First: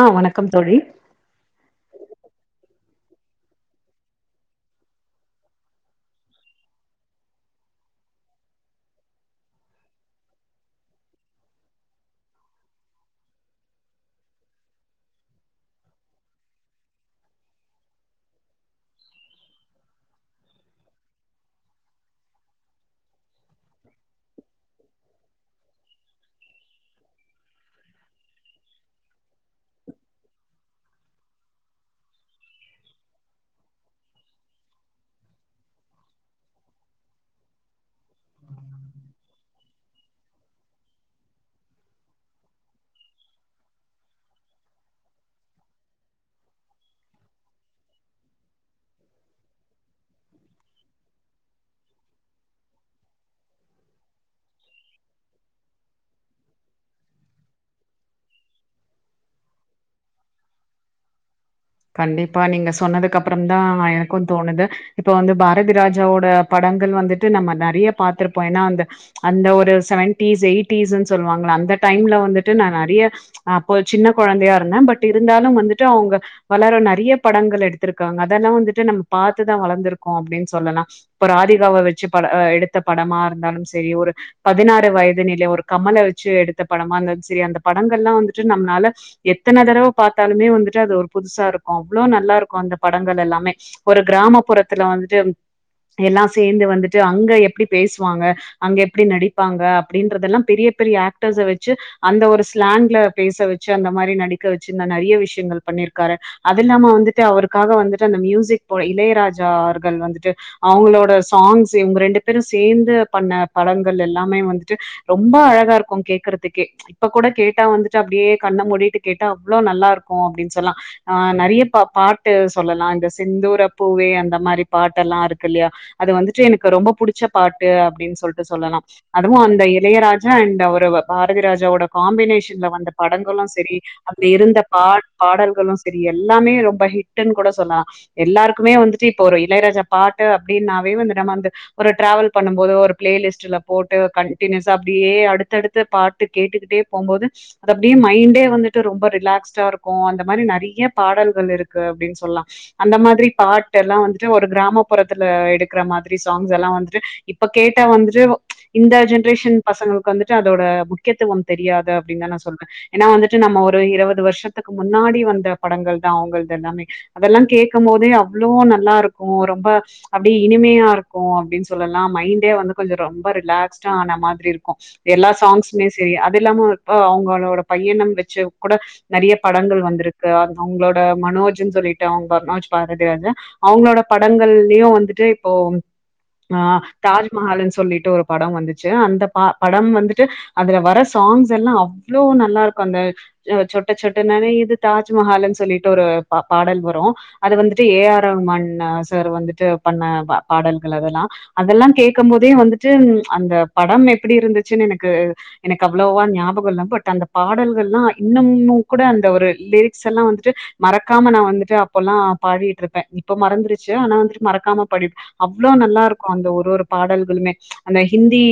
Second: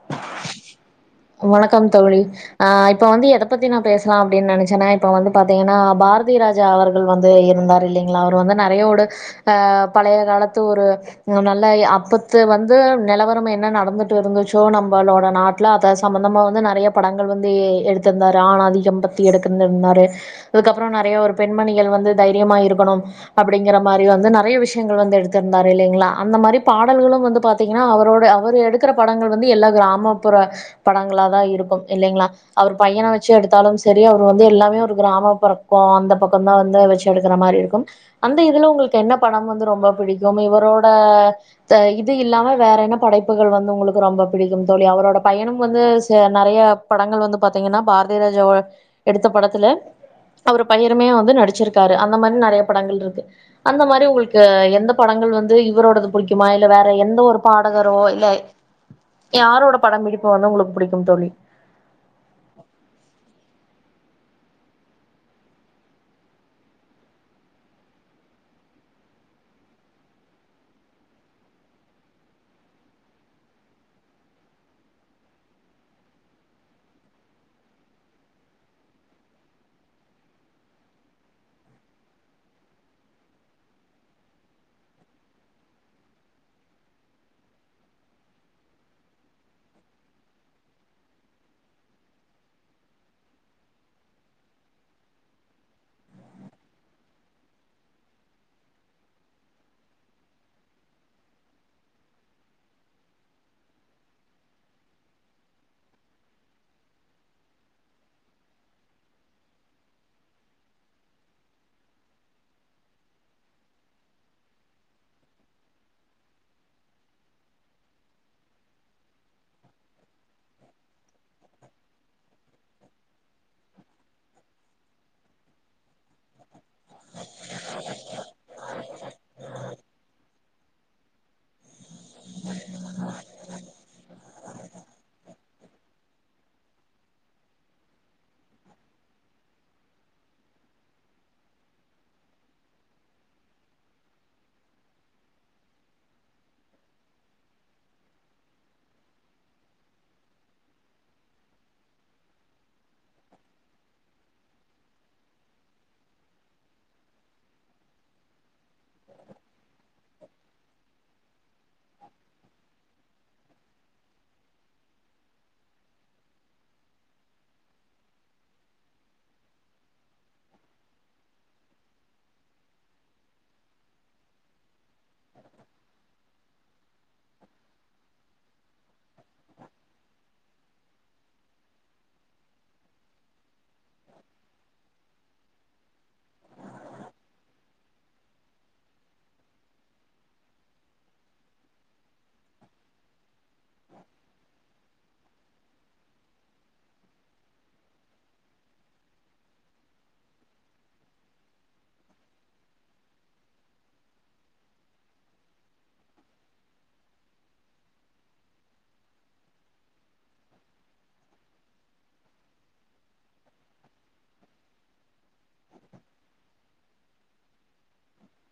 ஆ வணக்கம் தோழி வணக்கம் தோழி ஆ இப்ப வந்து எத பத்தி நா பேசலா அப்டின்னு நெச்சேன்னா இப்ப வந்து பாத்தீங்கன்னா பாரதியரா ஜா அவர்கள் வந்து இருந்தார் இல்லீங்களா அவர் வந்து நெறையோட அ பழைய காலத்து ஒரு நல்ல அப்பத்து வந்து நிலவரம் என்ன நடந்து ட்டு இருந்துச்சோ நம்மளோட நாட்டல அத சம்பந்தமா வந்து நெறைய படங்கள் வந்து எ எடுத்திருந்தாரு ஆணாதிக்கம்ன்ற த்தி எடுக்க இருந்தாரு அதுக்கப்புற நெறைய ஒரு பெண்மணிகள் வந்து தைரியமா இருக்கணு அப்டிங்கிற மாரி வந்து நெறய விஷயங்கள் வந்து எடுத்திருந்தாரு இல்லங்களா அந்த மாரி பாடல்களு வந்து பா த்தீங்கன்னா அவரோட அவர் எடுக்கிற படங்கள் வந்து எல்லா கிராமப்புற படங்கள தா இருக்கு இல்லங்களா அவர் பையனை வச்சு எடுத்தாலும் சரி அவர் வந்து எல்லாமே ஒரு கிராம பறக்கோ அந்த பக்கம்தா வந்து வச்சு எடுக்கிற மாரி இருக்கு அந்த இதுல உங்களுக்கு என்ன படம் வந்து ரொம்ப பிடிக்கும் இவரோட த இது இல்லாம வேற என்ன படைப்புகள் வந் து உங்களுக்கு ரொம்ப புடிக்கும் தோழி அவரோட பயனு வந்துச் ச நெறைய படங்கள் வந்து பாத்தீங்கன்னா பாரதிராஜா எடுத்த படத்துல அவரு பையனுமே வந்து நடிச்சுருக்காரு அந்த மாரி நெறைய படங்கள் இருக்கு அந்த மாரி உங்களுக்கு எந்த படங்கள் வந்து இவரோடது பிடிக்குமா இல்ல வேற எந்த ஒரு பாடகரோ இல்ல யாரோட படம் இப்ப வந்து உங்களுக்கு புடிக்கும் தோழி கண்டிப்பா நீங்க சொன்னதுக்கு அப்பறம் தா எனக்கு தோணுது இப்ப வந்து பாரதிராஜாவோட படங்கள் வந்துட்டு நம்ம வந்து நெறைய பாத்திருப்போ ஏனா அந்த அந்த ஒரு செவன்டீஸ் எயிட்டிஸ்ன்னு சொல்லுவாங்கள அந்த டைம்ல வந்துட்டு நா நெறைய அப்போ சின்ன கொழந்தையா இருந்தே பட் இருந்தாலு வந்துட்டு அவுங்க வளர நெறைய படங்கள் எடுத்திருக்காங்க அதெல்லா வந்துட்டு நம்ம பாத்துதா வளந்திருக்கோ அப்டின்னு சொல்லலா இப்ப ராதிகாவ வச்சு பட எடுத்த படமா இருந்தாலு செரி ஒரு பதினாறு வயதினிலே ஒரு கமல வச்சு எடுத்த படமா இருந்துலு செரி அந்த படங்கள் எல்லா வந்துட்டு நம்மனால எத்தன தடவ பாத்தாலுமே வந்துட்டு அது ஒரு புதுசா இருக்கு அவ்ளோ நல்லா இருக்கு அந்த படங்கள் எல்லாமே ஒரு கிராமப்புறத்துல வந்துட்டு எல்லா சேந்து வந்துட்டு அங்க எப்டி பேசுவாங்க அங்க எப்டி நடிப்பாங்க அப்டின்றதெல்லா பெரிய பெரிய ஆக்டர்ஸ வச்சு அந்த ஒரு ஸ்லாங்ல பேச வச்சு அந்த மாரி நடிக்க வச்சு நா நெறைய விஷயங்கள் பண்ணிருக் காரு அது இல்லாம வந்துட்டு அவருக்காக வந்துட்டு அந்த மியூசிக் போ இளையராஜா அவர்கள் வந்துட்டு அவங்களோட சாங்ஸ் இவுங்க ரெண்டு பேரும் சேந்து பண்ண படங்கள் எல்லாமே வந்துட்டு ரொம்ப அழகா இருக்கு கேக்கறதுக்கே இப்ப கூட கேட்டா வந்துட்டு அப்டியே கண்ண மூடிட்டு கேட்டா அவ்வளோ நல்லா இருக்கு அப்டின் சொல்லா ஆ நெறிய பா பாட்டு சொல்லலா இந்த செந்தூர பூவே அந்த மாரி பாட்டல்லா இருக்கில்லயா அது வந்துட்டு எனக்கு ரொம்போ புடிச்ச பாட்டு அப்டின் சொல்ட்டு சொல்லலா அதுவு அந்த இளையராஜா அண்டு அவர் பாரதிராஜாவோட காம்பினேஷன்ல வந்த படங்களு செரி அப்டி இருந்த பா பாடல்களு செரி எல்லாமே ரொம்ப ஹிட்டுன் கூட சொல்லலா எல்லாருக்குமே வந்துட்டு இப்போ ஒரு இளையராஜா பாட்டு அப்டின்னாவே வந்து நம்ம அந்த ஒரு டிராவல் பண்ணும் போது ஒரு ப்ளேலிஸ்ட்டுல போட்டு கண்டினியூஸா அப்டியே அடுத்தடுத்து பா ட்டு கேட்டுக்கிட்டே போம்போது அது அப்டியே மைண்டே வந்துட்டு ரொம்ப ரிலாக்ஸ்டா இரு க்கு அந்த மாரி நெறைய பாடல்கள் இருக்கு அப்டின் சொல்லா அந்த மாரி பாட்டெல்லா வந்துட்டு ஒரு கிராமப்புறத்துல எடுக்குற மாதிரி சாங்ஸெல்லா வந்துட்டு இப்ப கேட்டா வந்துட்டு இந்த ஜென்ரேஷன் பசங்களுக்கு வந்துட்டு அதோட முக்கியத்துவம் தெரியாது அப்டின்னு நா சொல்வே ஏனா வந்து ட்டு நம்ம ஒரு இருபது வருஷத்துக்கு முன்னாடி வந்த படங்கள் தா அவுங்கள்தெல்லாமே அதெல்லா கேக்குமோதே அவ்ளோ நல்லா இருக்கு ரொம்ப அப்டியே இனிமையா இருக்கு அப்டின் சொல்லலா மைண்டே வந்து கொஞ்ச ரொம்ப ரிலாக்ஸ்டா ஆன மாதிரி இருக்கு எல்லா சாங்ஸுமே செரி அது இல்லாம இப்ப அவுங்களோட பையனம் வெச்சு கூட நெறிய படங்கள் வந்திருக்கு அவுங்களோட மனோஜின் சொல்லிட்டு அவுங்க மனோஜ் பாரதி வந்து அவுங்களோட படங்கள்யு வந்துட்டு இப்போ அ தாஜ்மஹால்ன் சொல்லிட்டு ஒரு படோ வந்துச்சு அந்த ப படம் வந்துட்டு அதுல வர சாங்ஸெல்லா அவ்ளோ நல்லாருக்கு அந்த அ சொட்ட சொட் ட நனயுது தாஜ்மஹாலுன் சொல்லிட்டு ஒரு ப பாடல் வரு அது வந்துட்டு ஏ ஆர் ரஹ்மான் சார் வந்துட்டு பண்ண ப பாடல்கள் அதெல்லா அதெல்லா கேக்குமோதே வந்துட்டு அந்த படம் எப்டி இருந்துச்சுன்னு எனக்கு எனக்கு அவ்ளோவா ஞாபகல்லா பட் அந்த பாடல்கள்ல்லா இன்னுமும் கூட அந்த ஒரு லிரிக்ஸெல்லா வந்துட்டு மறக்காம நா வந்துட்டு அப்பெல்லா பாடிட்டுருப்பே இப்ப மறந்துருச்சு ஆனா வந்துட்டு மறக்காம பாடி அவ்ளோ நல்லா இருக்கு அந்த ஒரு ஒரு பாடல்களுமே அந்த ஹிந்தி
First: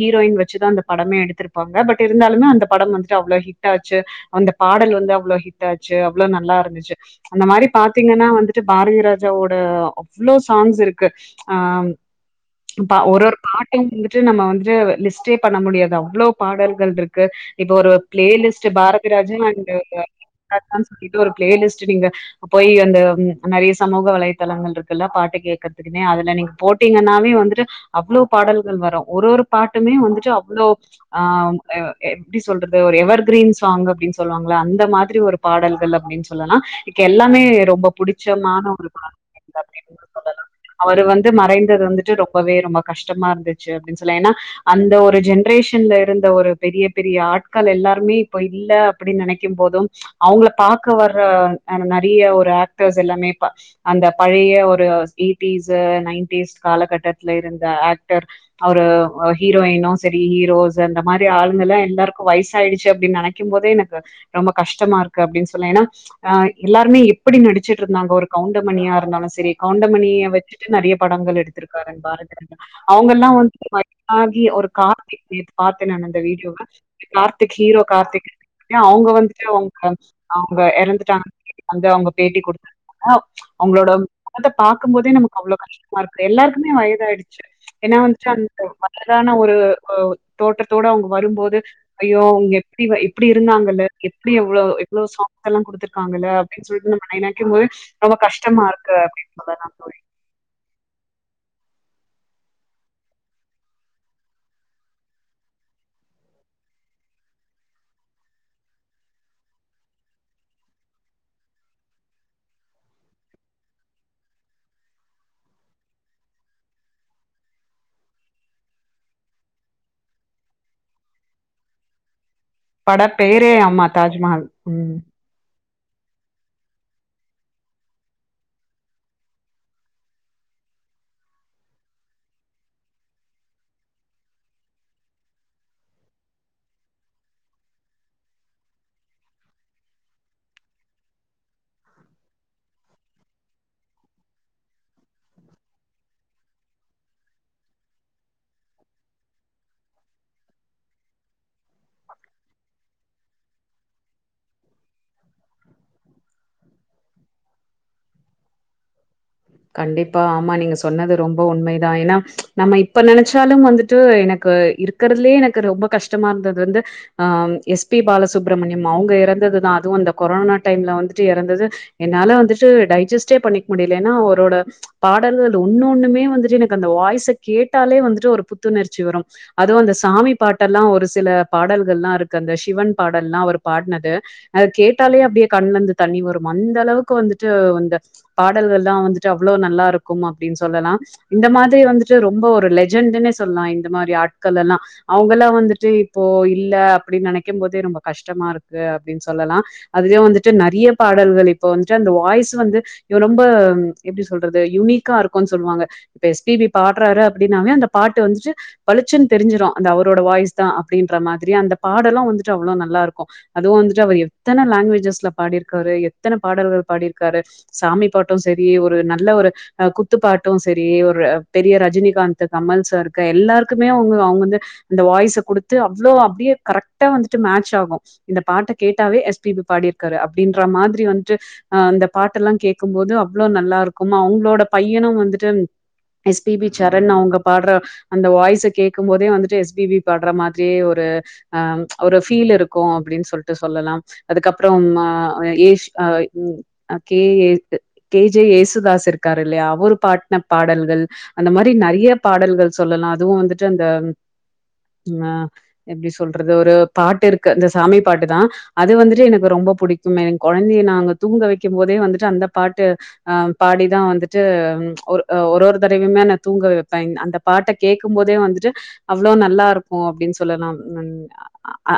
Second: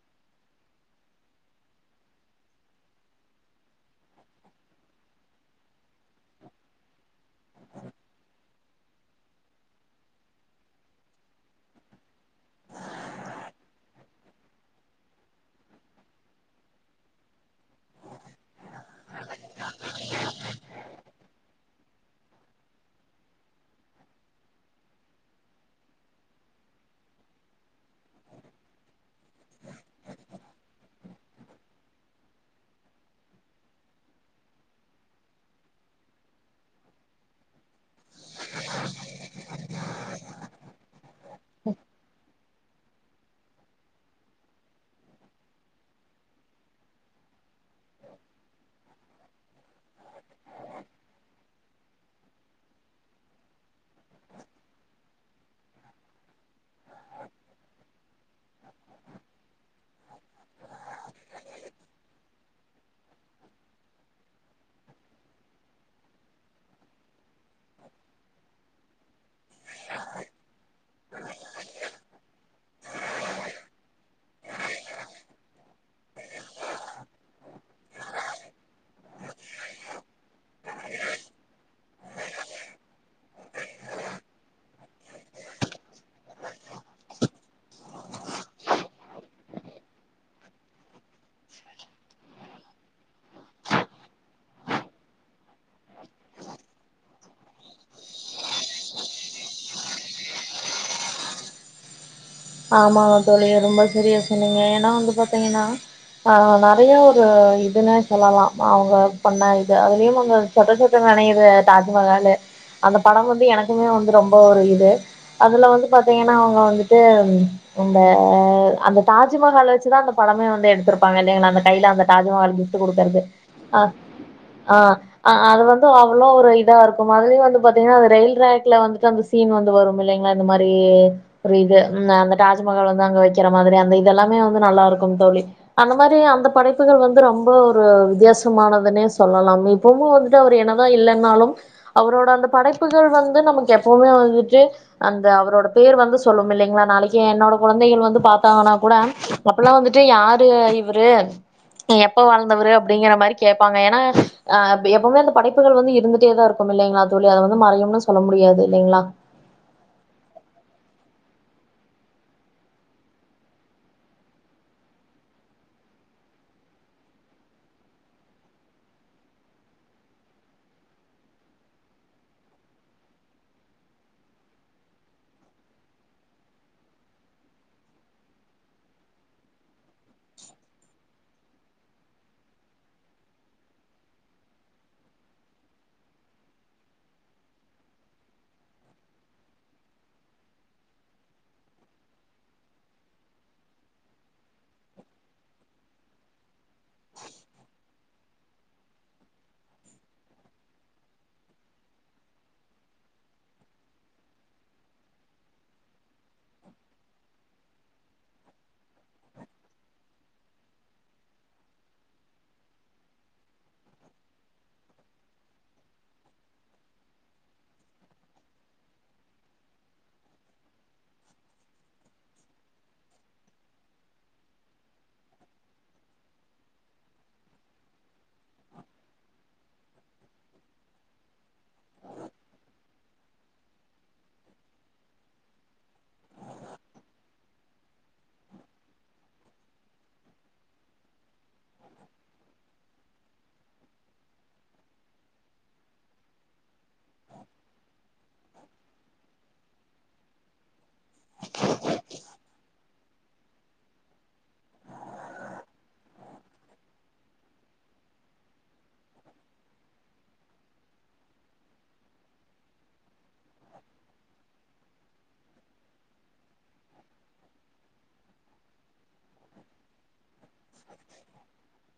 ஹீரோயின் வெச்சுதா அந்த படமே எடுத்திருப்பாங்க பட் இருந்தாலுமே அந்த படம் வந்துட்டு அவ்ளோ ஹிட் ஆச்சு அந்த பாடல் வந்து அவ்ளோ ஹிட் ஆச்சு அவ்ளோ நல்லா இருந்துச்சு அந்த மாரி பாத்தீங்கன்னா வந்து ட்டு பாரதி ராஜாவோட அவ்வளோ சாங்ஸ் இருக்கு ஆ ப்ப ஒரு ஒரு பாட்டு வந்துட்டு நம்ம வந்துட்டு லிஸ்ட்டே பண்ண முடியாது அவ்ளோ பாடல்கள்ட்ருக்கு இப்ப ஒரு பிளே லிஸ்ட் பாரதிராஜா அண்டு இளையராஜான் சொல்லிட்டு ஒரு பிளே லிஸ்ட்டு நீங்க இப்ப போய் அந்த நெறய சமூக வலைதளங்கள்ட்ருக்குல்ல பாட்டு கேக்கற்துக் புனே அதுல நீங்க போட்டீங்கனாவே வந்துட்டு அவ்ளோ பாடல்கள் வரு ஒரு ஒரு பாட்டுமே வந்துட்டு அவ்ளோ ஆ அ எப்டி சொல்றது ஒரு எவர் கிரீன் சாங் அப்டின் சொ சொல்லுவாங்கள அந்த மாதிரி ஒரு பாடல்கள் அப்டின் சொல்லலா எனக்கு எல்லாமே ரொம்ப புடிச்சமான ஒரு பாடல்கள் அப்டின் கூட சொல்லலா அவரு வந்து மறைந்தது வந்துட்டு ரொம்பவே ரொம்ப கஷ்டமா இருந்துச்சு அப்டின் சொல்லா ஏனா அந்த ஒரு ஜென்ரேஷன்ல இருந்த ஒரு பெரிய பெரிய ஆட்கள் எல்லாருமே இப்ப இல்ல அப்டின் நெனைக்கும் போதும் அவுங்கள பாக்க வர அ நெறய ஒரு ஆக்டர்ஸ் எல்லாமே ப அந்த பழய ஒரு எயிட்டிஸு நைன்டீஸ் காலகட்டத்ல இருந்த ஆக்டர் அவரு ஹீரோயினு செரி ஹீரோஸ் அந்த மாரி ஆளுங்கல்லா எல்லாருக்கு வயசாயிடுச்சு அப்டின் நெனக்கும் போதே என கு ரொம்ப கஷ்டமா இருக்கு அப்டின் சொல்ல ஏனா ஆ எல்லாருமே எப்படி நடிச்சுட்ருந்தாங்க ஒரு கவுண்டமணியா இருந்தாலு சரி கவுண்டமணிய வெச்சு ட்டு நெறய படங்கள் எடுத்திருக்காரு பாரதி அவுங்கெல்லா வந்து வயதாகி ஒரு கார்த்தி நேத்து பாத்த நா அந்த வீடியோவ கார்த்திக் ஹீரோ கார்த்திக் அவுங்க வந்துட்டு அவுங்க அவுங்க எறந்துட்டாங்க அந்த அவுங்க பேட்டி குடுத்து தாங்க அவுங்களோட முகத்த பாக்கும் போதே நமக்கு அவ்ளோ கஷ்டமா இருக்கு எல்லாருக்குமே வயது ஆயிடுச்சு ஏனா வந்ட்டு அந்த வயதான ஒரு ஒ தோற்றத்தோட அவுங்க வரும்போது ஐயோ அவுங்க எப்டி இ எப்டி இருந்தாங்கல்ல எப்டி எவ்ளோ எவ்ளோ சாங்ஸ் எல்லா குடுத்துருக்காங்கல அப்டின் சொல்லிட்டு நம்ம நெனைக்கும் போது ரொம்ப கஷ்டமா இருக்கு அப்டின் சொல்லலா தோழி ஆமாங்க தோழி ரொம்ப சரியா சொன்னிங்க ஏனா வந்து பாத்திங்கன்னா ஆ நெறய ஒரு இதுன்னே சொல்லலா அவுங்க பண்ண இது அதுலயும் அங்க சொட்ட சொட்ட நனையுது தாஜ்மஹாலு அந்த படம் வந்து எனக்குமே வந்து ரொம்ப ஒரு இது அதுல வந்து பாத்திங்கன்னா அவுங்க வந்துட்டு ம் அந்த தாஜ்மஹால வெச்சுதா அந்த படமே வந்து எடுத்திருப்பாங்க இல்லைங்களா அந்த கைல அந்த தாஜ்மஹால் எடுத்து பட குடுக்கறது பெயரே ஆமா தாஜ்மஹால். ஆ ம். ஆ ஆ அது வந்து அவ்ளோ ஒரு இதா இருக்கு அதுலயு வந்து பாத்திங்கனா அது ரயில் டிராக்ல வந்துட்டு அந்த சீன் வந்து வரும் இல்லைங்களா இந்த மாரி ஒரு இது ம் அந்த தாஜ்மஹால வந்து அங்க வெக்கிற மாதிரி அந்த இதெல்லாமே வந்து நல்லா இருக்கும் தோழி அந்த மாரி அந்த படைப்புகள் வந்து ரொம்ப ஒரு வித்தியாசமானதுன்னே சொல்லலாமே பொவும் வந்துட்டு அவர் என்னதா இல்லன்னாலும் அவரோட அந்த படைப்புகள் வந்து நமக்கு எப்பவுமே வந்துட்டு அந்த அவரோட பேர் வந்து சொல்லும் இல்லைங்ளா நாளைக்கு என்னோட கொழந்தைகள் வந்து பாத்தாங்கன்னா கூட அப்பலா வந்துட்டு யாரு இவுரு எப்ப வாழ்ந்தவரு அப்டிங்கிற மாரி கேப்பாங்க ஏனா அ எப்பவுமே அந்த படைப்புகள் வந்து இருந்துட்டேதா இருக்கு ம் இல்லைங்களா தோழி அத வந்து மறையும்னு சொல்ல முடியாது இல்லைங்ளா கண்டிப்பா ஆமா நீங்க சொன்னது ரொம்ப உண்மைதா ஏனா நம்ம இப்ப நெனச்சாலும் வந்துட்டு எனக்கு இரு க்கிறதுலயே எனக்கு ரொம்ப கஷ்டமா இருந்தது வந்து அ எஸ் பி பாலசுப்ரமணியம் அவங்க எறந்ததுதா அதுவு அந்த கொரோனா டைம்ல வந்துட்டு எறந்தது என்னால வந்துட்டு டைஜஸ்டே பண்ணிக்க முடில ஏன்னா அவரோட பாடல்கள் ஒன்னு ஒண்ணுமே வந்துட்டு எனக்கு அந்த வாய்ஸ கேட்டாலே வந்துட்டு ஒரு புத்துணர்ச்சி வரும் அதும் அந்த சாமி பாட்டெல்லா ஒரு சில பாடல்கல்லா இருக்கு அந்த சிவன் பாடல்லா அவர் பாடுனது அது கேட்டாலே அப்டியே கண்ல இருந்து தண்ணி வரும் அந்த அளவுக்கு வந்துட்டு அந்த பாடல்கல்லா வந்து அவ்ளோ நல்லாருக்கும் அப்டின்னு சொல்லலா இந்த மாரி வந்துட்டு ரொம்ப ஒரு லெஜண்டுன்னே சொல்லா இந்த மாரி ஆட்கள் எல்லா அவங்கெல்லா வந்துட்டு இப்போ இல்ல அப்டின்னு நெனைக்கும் போதே ரொம்ப கஷ்டமா இருக்கு அப்டின் சொல்லலா அதுலயு வந்துட்டு நெறைய பாடல்கள் இப்ப வந்துட்டு அந்த வாய்ஸ் வந்து இவ ரொம்ப எப்டி சொல்றது யுனிக்கா இருக்குன் சொல்வாங்க இப்ப எஸ் பி பி பாடுறாரு அப்டின்னாவே அந்த பாட்டு வந்துட்டு பளிச்சுன் தெரிஞ்சுரு அந்த அவரோட வாய்ஸ்தா அப்டின்ற மாதிரி அந்த பாடலு வந்துட்டு அவ்ளோ நல்லாருக்கு அதுவு வந்துட்டு அவர் எத்தன லாங்வேஜஸ்ல பாடிருக்காரு எத்தன பாடல்கள் பாடிருக்காரு சாமி பாட்டு செரி ஒரு நல்ல ஒரு அ குத்துப்பாட்டு செரி ஒரு பெரிய ரஜினிகாந்த் கமல் சார்க்கு எல்லாருக்குமே அவங்க அவங்க வந்து இந்த வாய்ஸ குடுத்து அவ்ளோ அப்டியே கரெக்டா வந்துட்டு மேட்ச் ஆகு இந்த பாட்ட கேட்டாவே எஸ் பி பி பாடிருக்காரு அப்டின்ற மாதிரி வந்துட்டு அ அந்த பாட்ட எல்லா கேக்கும்போது அவ்ளோ நல்லா இருக்கும் அவுங்களோட பையனும் வந்துட்டு எஸ் பி பி சரண் அவுங்க பாடுற அந்த வாய்ஸ கேக்கும்போதே வந்துட்டு எஸ் பி பி பாடுற மாதிரியே ஒரு அ ஒரு ஃபீல் இருக்கு அப்டின்னு சொல்லிட்டு சொல்லலாம் அதுக்கப்றோ ம அ ஏஜ் அ கே ஏக் கே ஜே ஏஸ் தாஸ் இருக்காரு இல்லயா அவர் பாட்டின பாடல்கள் அந்த மாரி நெறையா பாடல்கள் சொல்லலா அதுவு வந்து ட்டு அந்த அ எப்டி சொல்றது ஒரு பாட்டு இருக்கு இந்த சாமி பாட்டு தா அது வந்துட்டு எனக்கு ரொம்ப புடிக்குமே கொழந்தைய நாங்க தூங்க வைக்கும் போதே வந்துட்டு அந்த பாட்டு அ பாடிதா வந்துட்டு ஒரு ஒரு ஒரு தடவையுமே நா தூங்க வைப்பே அந்த பாட்ட கேக்கும்போதே வந்துட்டு அவ்ளோ நல்லா இருக்கு அப்டின்னு சொல்லலாம்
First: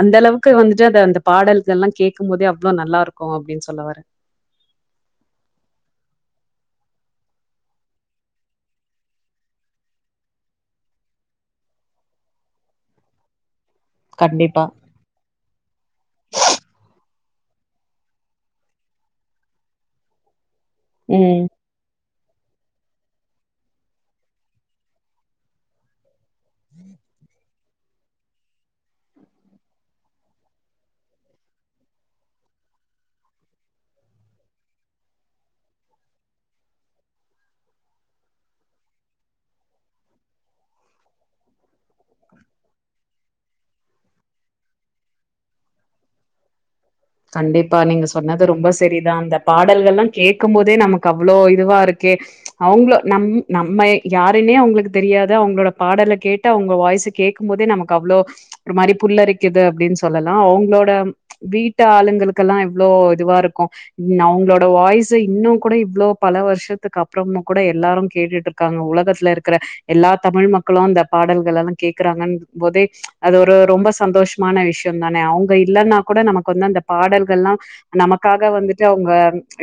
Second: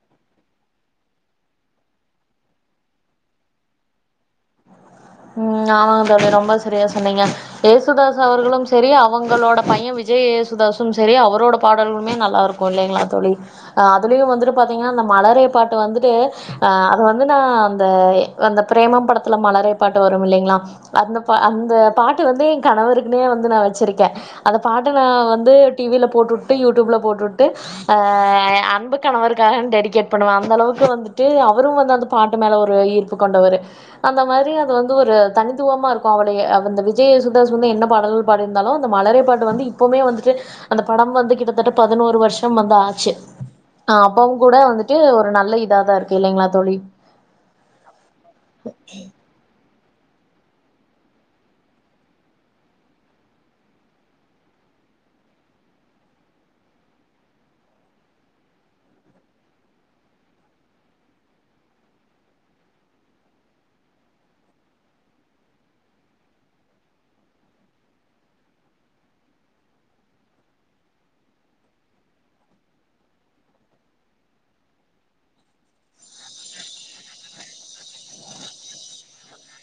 அந்த அளவுக்கு வந்துட்டு அது அந்த பாடல்கள் எல்லா கேக்கும் போதே அவ்ளோ நல்லா இருக்கு அப்டின்னு சொல்லவரே ம் ஆமாங்க தோழி ரொம்ப செரியா சொன்னீங்க இயேசுதாஸ் அவர்களும் செரி அவங்களோட பையே விஜய் ஏயேசுதாசும் செரி அவரோட பாடல்களுமே நல்லா இருக் கு இல்லைங்களா தோழி அதுலயு வந்துட்டு கண்டிப்பா பாத்தீங்கனா அந்த மலரே பாட் ட்டு வந்துட்டு அது வந்து நா அந்த அந்த பிரேமம் படத்துல மலரே பாட்டு வரு இல்லிங்களா அந்த ம் அந்த பாட்டு வந்து ஏ கணவருக்குனே வந்து நா வச்சுருக்கே அந்த பாட்ட நா வந்து டி வி ல போட்டுட் ட்டு யூடியூப்ல போட்டுட்டு அ அ அன்பு கணவருக்காக டெடிகேட் பண்ணுவ அந்தளவுக்கு வந்துட்டு அவரும் வந்து அந்த பாட்டு மேல ஒரு ஈர்ப்பு கொண்டவரு அந்த மாரி வந்து ஒரு தனித்துவமா இருக்கு அவுடய விஜய் ஏசுதாஸ் வந்து என்ன பாடல பாடிந்தாலு மலரே பாட்டு வந்து இ எப்பவுமே வந்துட்டு அந்த படம் வந்து கிட்டத்தட்ட பதினோரு வருஷம் வந்து ஆச்சு ஆ அப்பவும் கூட வந்துட்டு ஒரு நல்ல இதாதா இருக்கு இல்லிங்களா தோழி கண்டிப்பா நீங்க சொன்னது ரொம்ப செரிதா அந்த பாடல்கல்லா கேக்கும்போதே நமக்கு அவ்ளோ இதுவா இருக்கே அவுங்கள நம் நம்ம யாருனே அவங்களுக்கு தெரியாது அவுங்களோட பாடல கேட்டு அவுங்க வாய்ஸ கேக்கும்போதே நமக்கு அவ்ளோ ஒரு மாரி புல்லரிக்குது அப்டின்னு சொல்லலா அவுங்களோட வீட் டாளுங்களுகெல்லா எவ்ளோ இதுவா இருக்கு னவுங்களோட வாய்ஸ இன்னு கூட இவ்ளோ பல வருஷத்துக்கு அப்பறமு கூட எல்லாரு கேட்டுட்டு இருக் க்காங்க உலகத்துல இருக்குற எல்லா தமிழ் மக்களு அந்த பாடல்கள்ள எல்லா கேக்குறாங்கன்னும் போதே அது ஒரு ரொம்ப சந்தோஷமான விஷ்யொ தானே அவங்க இல்லன்னா கூட நமக்கு வந்து அந்த பாடல்கள்லெல்லா நமக்காக வந்துட்டு அவுங்க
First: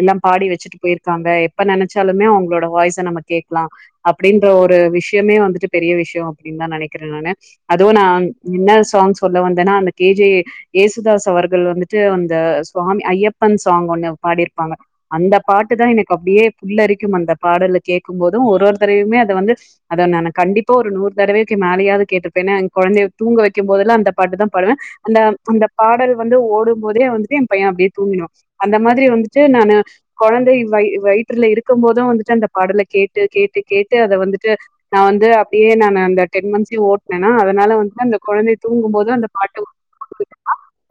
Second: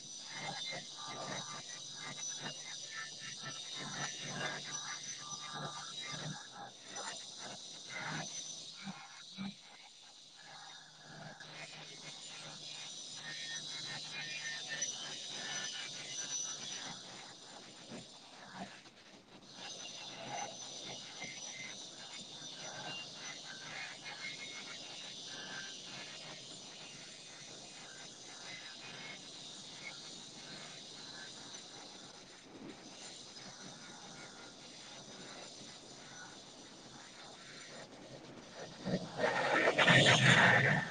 எல்லா பாடி வச்சு போயிருப்பாங்க எப்ப நெனைச்சாலுமே அவங்களோட வாய்ஸ நம்ம கேட்கலா அப்டின்ற ஒரு விஷ்யமே வந்துட பெரிய விஷயோ அப்டின்னு தானு நெனைக்கிறே நா அதுவு நா என்ன சாங் சொல்ல வந்தேன்னா அந்த கே ஜே ஏயேசுதாஸ் அவர் அவுரு வந்துட்டு அந்த சுவாமி ஐயப்பன் சாங் ஒண்ணு பாடிருப்பாங்க அந்த பாட்டு தா எனக்கு அப்டியே புள்ளரிக்கும் அந்த பாடல கேக்கும்போது ஒரு ஒருத்தரையுமே அத வந்து அதா நா கண்டிப்பா ஒரு நூறு தடவைவேக்கு மேலையாது கேட்டிருப்பே கொழந்தையை தூங்க வைக்கும் போதெல்லா அந்த பாட்டு தா பாடுவே அந்த அந்த பாடல் வந்து ஓடும்போதே வந்துட்டு ஏ பையே அப்டியே தூங்கிடுவா அந்த மாதிரி வந்துட்டு நானு கொழந்தை வயி வயிற்றுல இருக்கும் போது வந்துட்டு அந்த பாடல கேட்டு கேட்டு கேட்டு அத வந்துட்டு நா வந்து அப்டியே நானு அந்த டென் மந்த்ஸ்யையு ஓட்னேனா அதனால வந்து அந்த கொழந்தை தூங்கும்போதும் அந்த பாட்ட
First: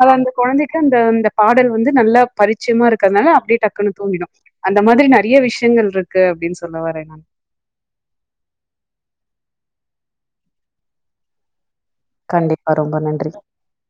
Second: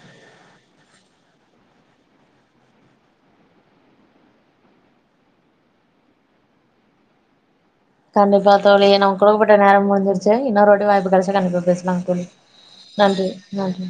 அது அந்த கொழந்தைக்கு அந்த அந்த பாடல் வந்து நல்லா பரிச்சயமா இருக்கறதுனால அப்டியே டக்குன்னு தூங்கிடு அந்த மாதிரி நறைய விஷயங்கள் இருக்கு அப்டின் சொல்ல வறே நானு கண்டிப்பா தோழி நமக்கு குடுக்கப்பட்ட நேரம் முடிஞ்சிருச்சி இன்னொரு வாட்டி வாய்ப்பு கெடைச்சா கண்டிப்பா பேஸ்லா தோழி கண்டிப்பா ரொம்ப நன்றி நன்றி